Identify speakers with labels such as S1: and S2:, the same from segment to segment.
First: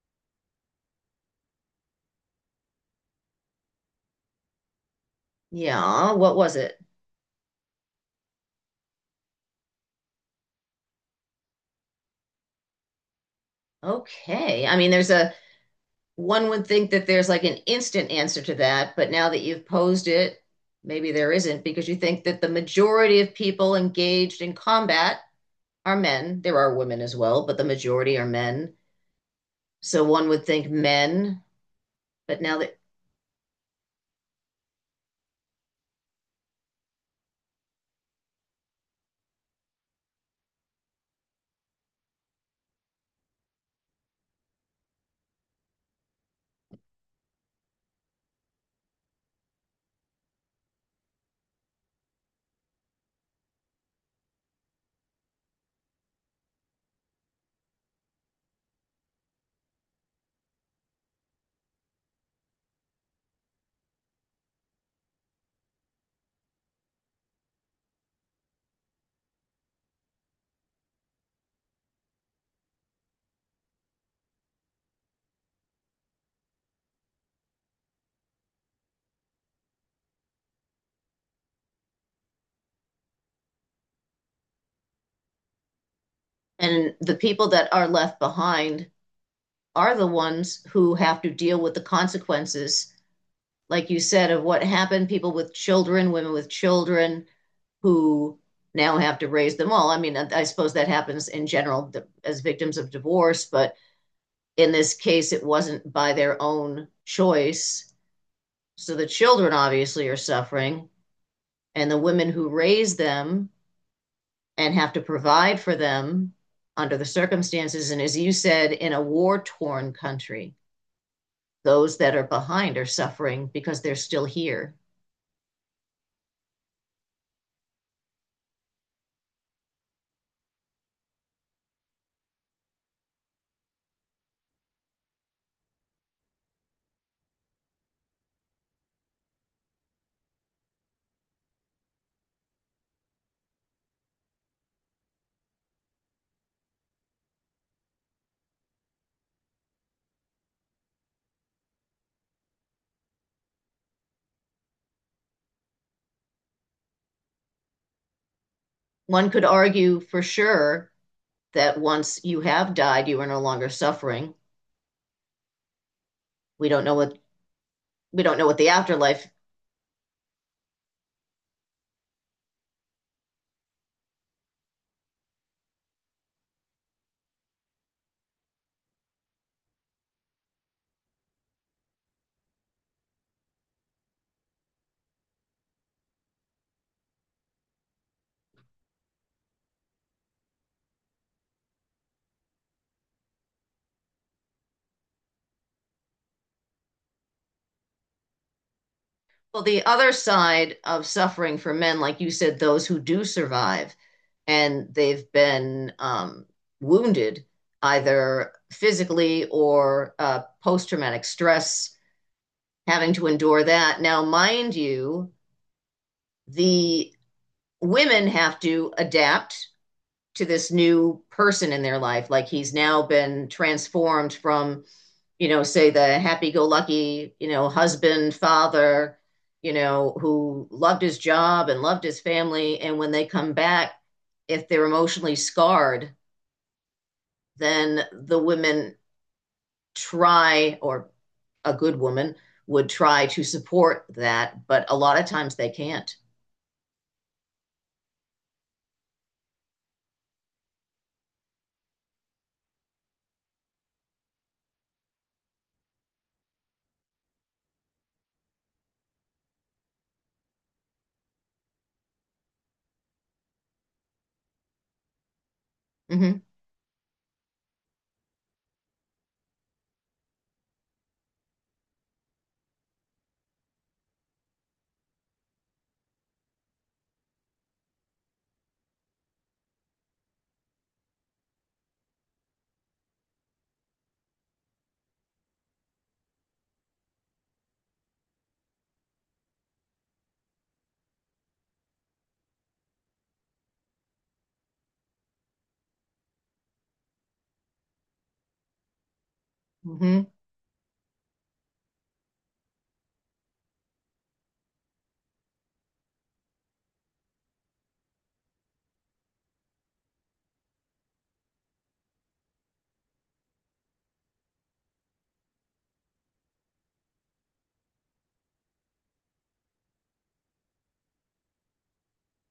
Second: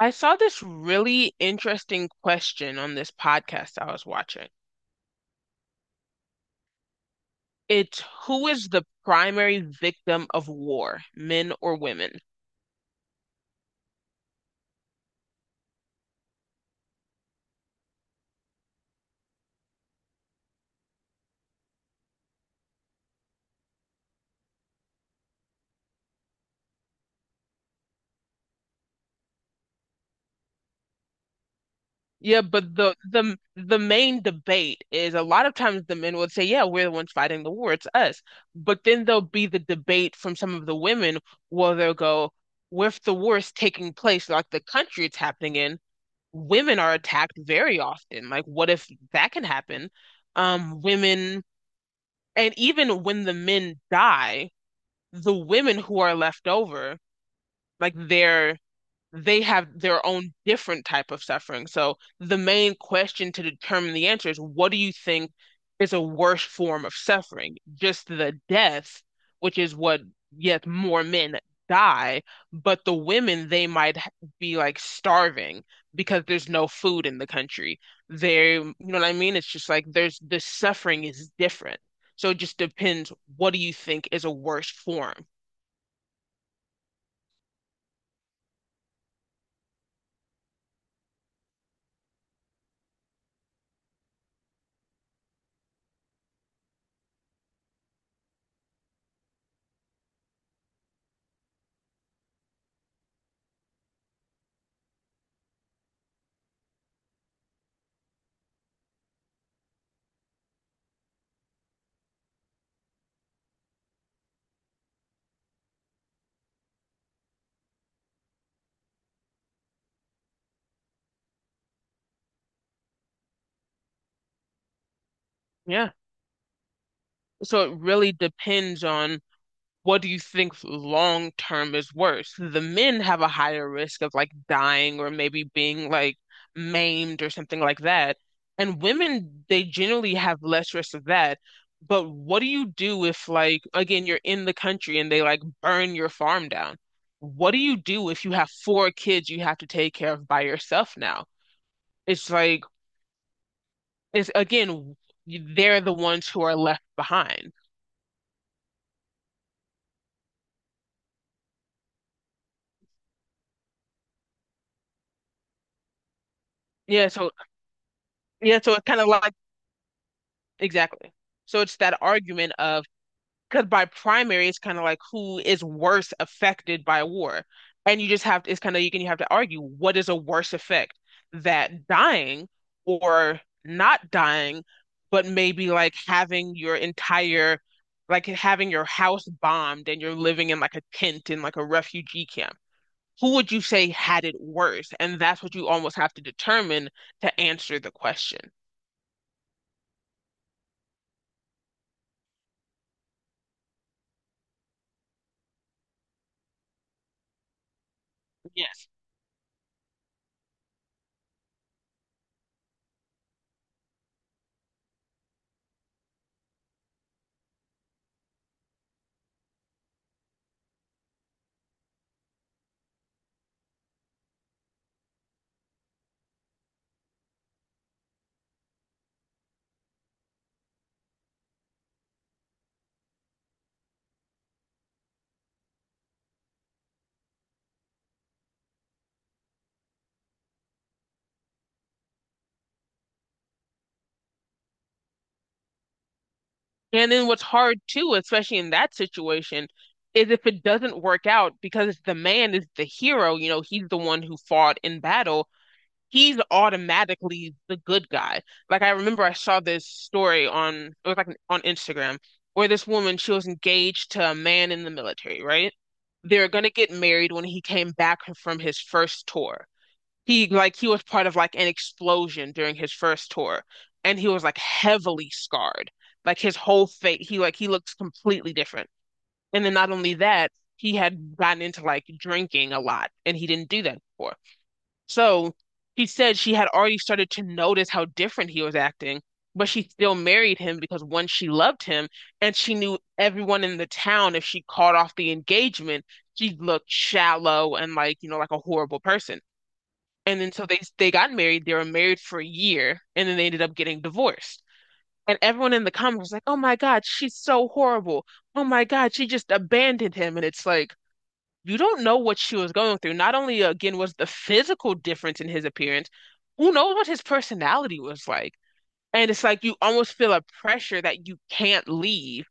S1: I saw this really interesting question on this podcast I was watching.
S2: Yeah, what was it?
S1: It's who is the primary victim of war, men or women?
S2: Okay. I mean, there's a One would think that there's like an instant answer to that, but now that you've posed it, maybe there isn't because you think that the majority of people engaged in combat are men. There are women as well, but the majority are men. So one would think men, but
S1: Yeah,
S2: now
S1: but
S2: that
S1: the main debate is a lot of times the men would say, "Yeah, we're the ones fighting the war, it's us." But then there'll be the debate from some of the women where they'll go, "Well, if the war is taking place, like the country it's happening in, women are attacked very often. Like, what if that can happen?" Women And even when the men die, the women who are left over, like they have their own different type of suffering. So the main question to determine the answer is what do you think is a worse form of suffering? Just the death, which is what, yes, more men die, but the women, they might be like starving because there's no food in the country. You know what I mean? It's just like the suffering is different. So it just depends, what do you think is a worse form?
S2: and the people that are left behind are the ones who have to deal with the consequences, like you said, of what happened, people with children, women with children who now have to raise them all. I mean, I suppose that happens in general as victims of divorce, but in this case, it wasn't by their own choice. So the children obviously are suffering, and the women who raise them and have to provide for them under the circumstances. And as you said, in a war torn country, those that are behind are suffering because they're still here.
S1: Yeah. So it really depends on what do you think long term is worse? The men have a higher risk of like dying or maybe being like maimed or something like that. And women, they generally have less risk of that. But what do you do if like again you're in the country and they like burn your farm down? What do you do if you have four kids you have to take care of by yourself now? It's like it's again they're the ones who are left behind.
S2: One could argue for sure that once you have died, you are no longer suffering. We don't know
S1: Yeah,
S2: what
S1: so
S2: we don't know what
S1: yeah,
S2: the
S1: so it's kind of
S2: afterlife.
S1: like. Exactly. So it's that argument of, because by primary it's kind of like who is worse affected by war, and you just have to, it's kind of you have to argue what is a worse effect, that dying or not dying, but maybe like having your entire like having your house bombed and you're living in like a tent in like a refugee camp. Who would you say had it worse? And that's what you almost have to determine to answer the question.
S2: Well, the other side of suffering for men, like you said, those who do survive and they've been wounded either
S1: Yes.
S2: physically or post-traumatic stress, having to endure that. Now, mind you, the women have to adapt to this new person in their life. Like, he's now been transformed from, you know, say, the happy go lucky, you know, husband, father, you know, who loved his job and loved his family, and when they come back, if they're emotionally scarred, then the women try, or a good woman would try to support that, but a lot of times they can't.
S1: And then what's hard too, especially in that situation, is if it doesn't work out because the man is the hero, he's the one who fought in battle, he's automatically the good guy. Like I remember I saw this story on it was like an- on Instagram, where this woman, she was engaged to a man in the military, right? They
S2: Mhm.
S1: were gonna get married when he came back from his first tour. He was part of like an explosion during his first tour, and he was like heavily scarred. Like his whole face, he looked completely different. And then not only that, he had gotten into like drinking a lot, and he didn't do that before. So he said she had already started to notice how different he was acting, but she still married him because one, she loved him, and she knew everyone in the town, if she caught off the engagement, she looked shallow and like a horrible person.
S2: Mhm.
S1: And then so they got married. They were married for a year, and then they ended up getting divorced. And everyone in the comments was like, "Oh my God, she's so horrible. Oh my God, she just abandoned him." And it's like you don't know what she was going through. Not only again was the physical difference in his appearance, who knows what his personality was like? And it's like you almost feel a pressure that you can't leave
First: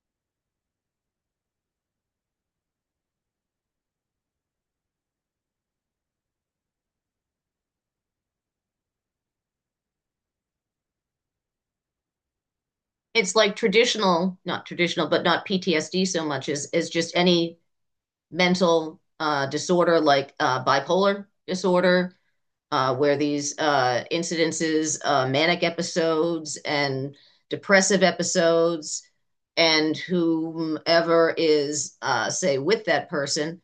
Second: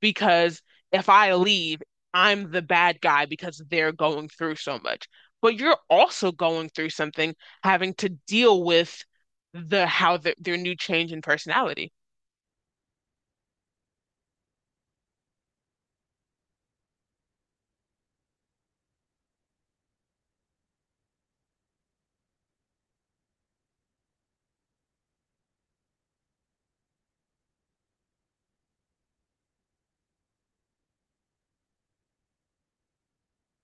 S1: because if I leave, I'm the bad guy because they're going through so much. But you're also going through something, having to deal with their new change in personality.
S2: It's like traditional, not traditional, but not PTSD so much as just any mental disorder, like bipolar disorder, where these incidences, manic episodes, and depressive episodes, and whomever is, say, with that person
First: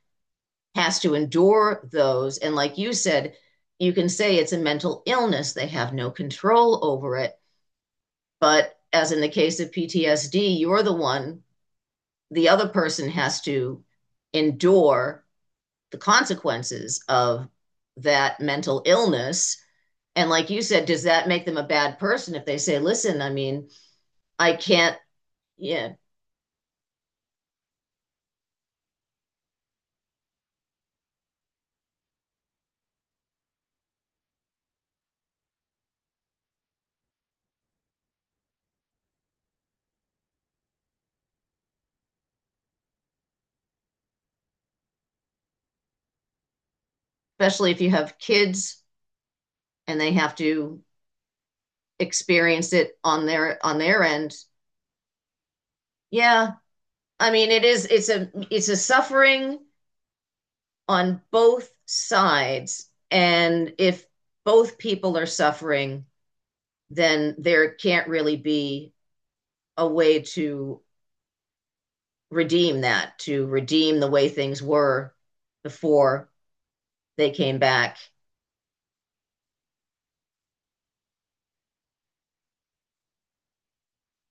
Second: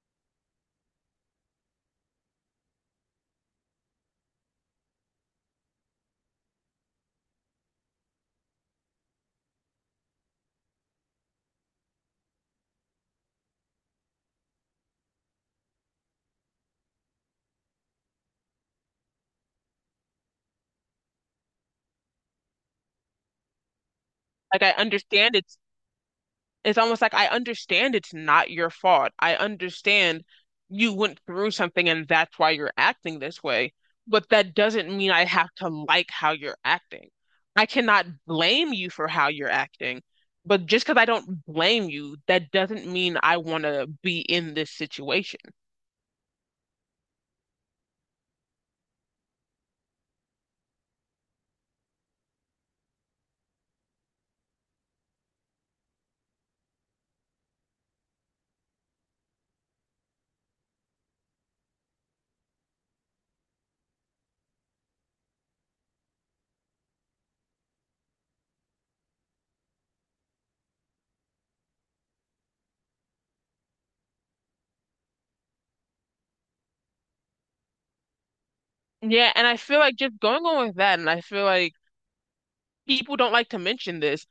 S2: has to endure those. And like you said, you can say it's a mental illness, they have no control over it. But as in the case of PTSD, you're the one, the other person has to endure the consequences of that mental illness. And like you said, does that make them a bad person if they say, listen, I mean, I
S1: Like I
S2: can't,
S1: understand, it's
S2: yeah,
S1: it's almost like I understand it's not your fault. I understand you went through something and that's why you're acting this way, but that doesn't mean I have to like how you're acting. I cannot blame you for how you're acting, but just because I don't blame you, that doesn't mean I want to be in this situation.
S2: especially if you have kids and they have to experience it on their end. Yeah. I mean, it's a suffering on both sides. And if both people are suffering, then there can't really be a way to redeem that, to redeem the way things were before they came back.
S1: Yeah, and I feel like just going on with that, and I feel like people don't like to mention this.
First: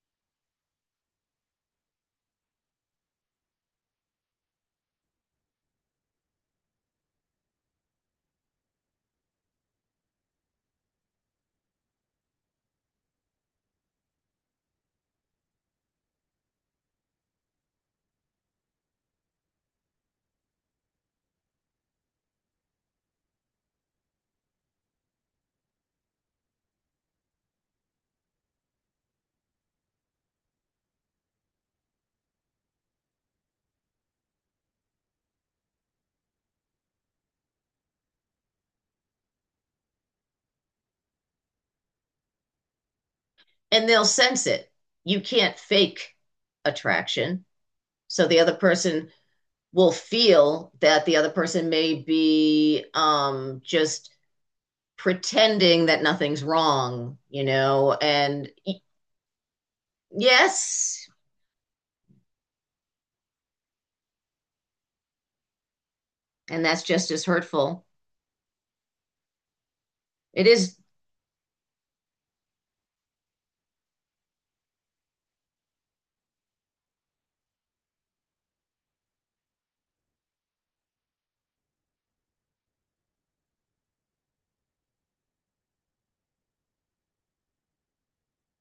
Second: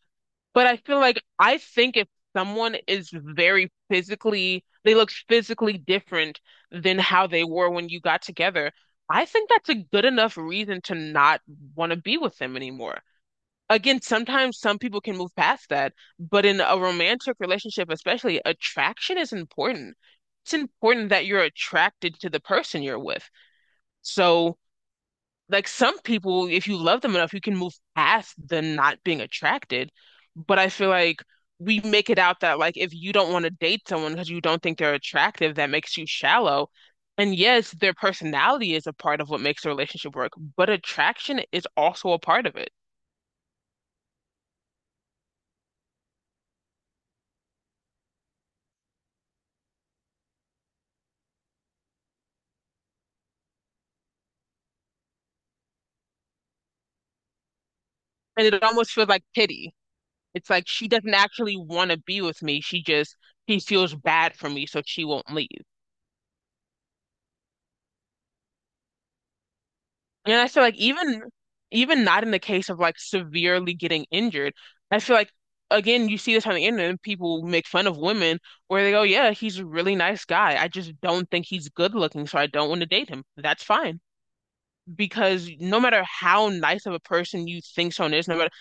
S1: But I feel like I think if someone is very physically, they look physically different than how they were when you got together, I think that's a good enough reason to not want to be with them anymore. Again, sometimes some people can move past that, but in a romantic relationship, especially, attraction is important. It's important that you're attracted to the person you're with. So, like some people, if you love them enough, you can move past the not being attracted. But I feel like we make it out that like if you don't want to date someone because you don't think they're attractive, that makes you shallow. And yes, their personality is a part of what makes a relationship work, but attraction is also a part of it.
S2: And they'll sense it. You can't fake attraction. So the other person will feel that the other person may be just pretending that nothing's wrong, you know,
S1: And
S2: and
S1: it almost feels like pity. It's like she
S2: yes,
S1: doesn't actually want to be with me. She feels bad for me, so she won't leave.
S2: and that's just as hurtful.
S1: And
S2: It
S1: I feel
S2: is,
S1: like even not in the case of like severely getting injured, I feel like again you see this on the internet and people make fun of women where they go, yeah, he's a really nice guy. I just don't think he's good looking, so I don't want to date him. That's fine. Because no matter how nice of a person you think someone is, no matter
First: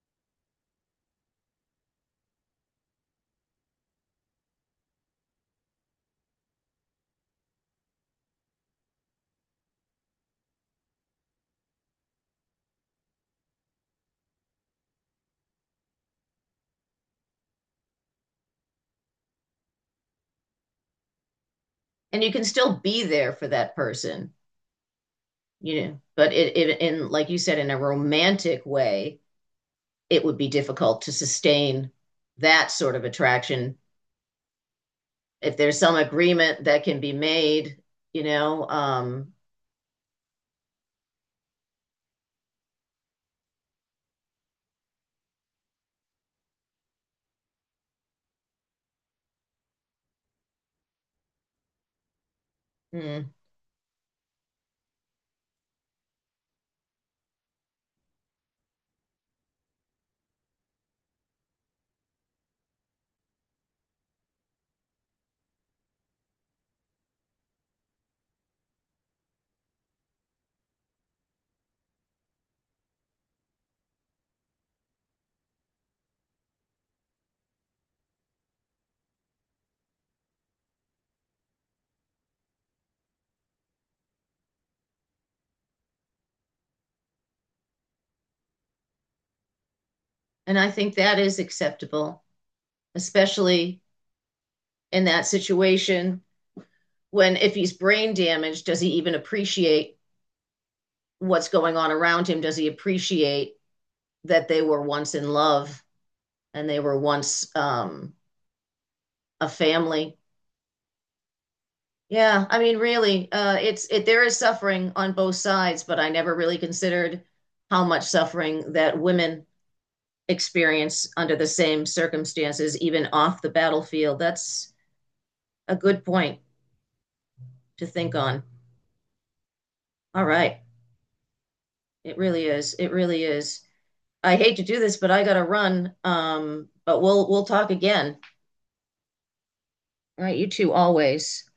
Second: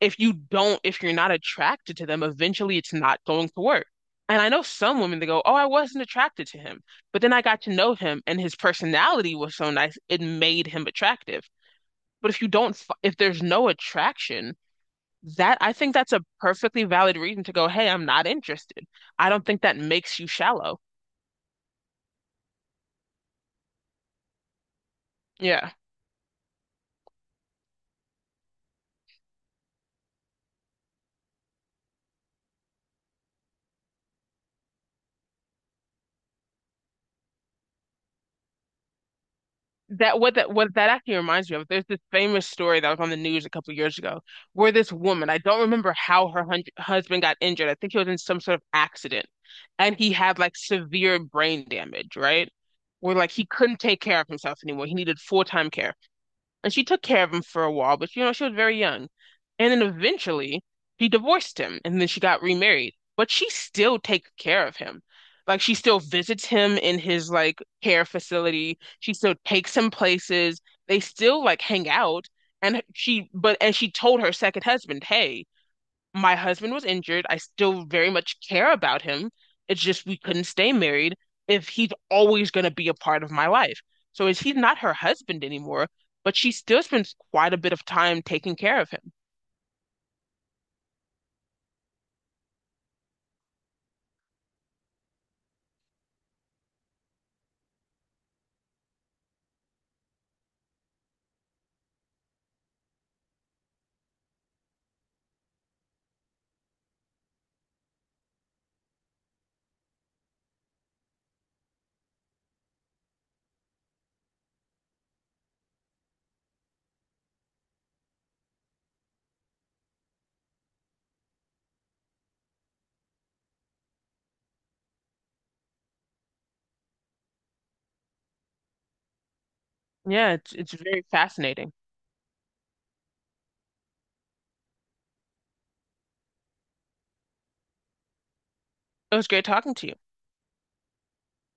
S1: if you're not attracted to them, eventually it's not going to work. And I know some women that go, oh, I wasn't attracted to him. But then I got to know him and his personality was so nice, it made him attractive. But if you don't, f- if there's no attraction, that I think that's a perfectly valid reason to go, hey, I'm not interested. I don't think that makes you shallow.
S2: and you can still be there for that person.
S1: Yeah.
S2: You know, but it in like you said, in a romantic way, it would be difficult to sustain that sort of attraction if there's some agreement that can be made, you know, um,
S1: That actually reminds me of, there's this famous story that was on the news a couple of years ago where this woman, I don't remember how her hun husband got injured. I think he was in some sort of accident and he had like severe brain damage, right? Where
S2: mm.
S1: like he couldn't take care of himself anymore. He needed full-time care. And she took care of him for a while, but she was very young. And then eventually he divorced him and then she got remarried. But she still takes care of him. Like she still visits him in his like care facility. She still takes him places. They still like hang out. And she told her second husband, hey, my husband was injured. I still very much care about him. It's just we couldn't stay married if he's always going to be a part of my life. So is he's not her husband anymore, but she still spends quite a bit of time taking care of him.
S2: And I think that is acceptable, especially in that situation, when if he's brain damaged, does he even appreciate what's going on around him? Does he appreciate that they were once in love and they were once a family? Yeah, I mean, really, it's it. There is suffering on both sides, but I never really considered how much suffering that women experience under the same circumstances, even off the battlefield. That's a good point to think on. All
S1: Yeah, it's
S2: right,
S1: it's very fascinating.
S2: it really is. It really is. I hate to do this, but I gotta run. But we'll talk again.
S1: It was great talking to you.
S2: All right, you two always.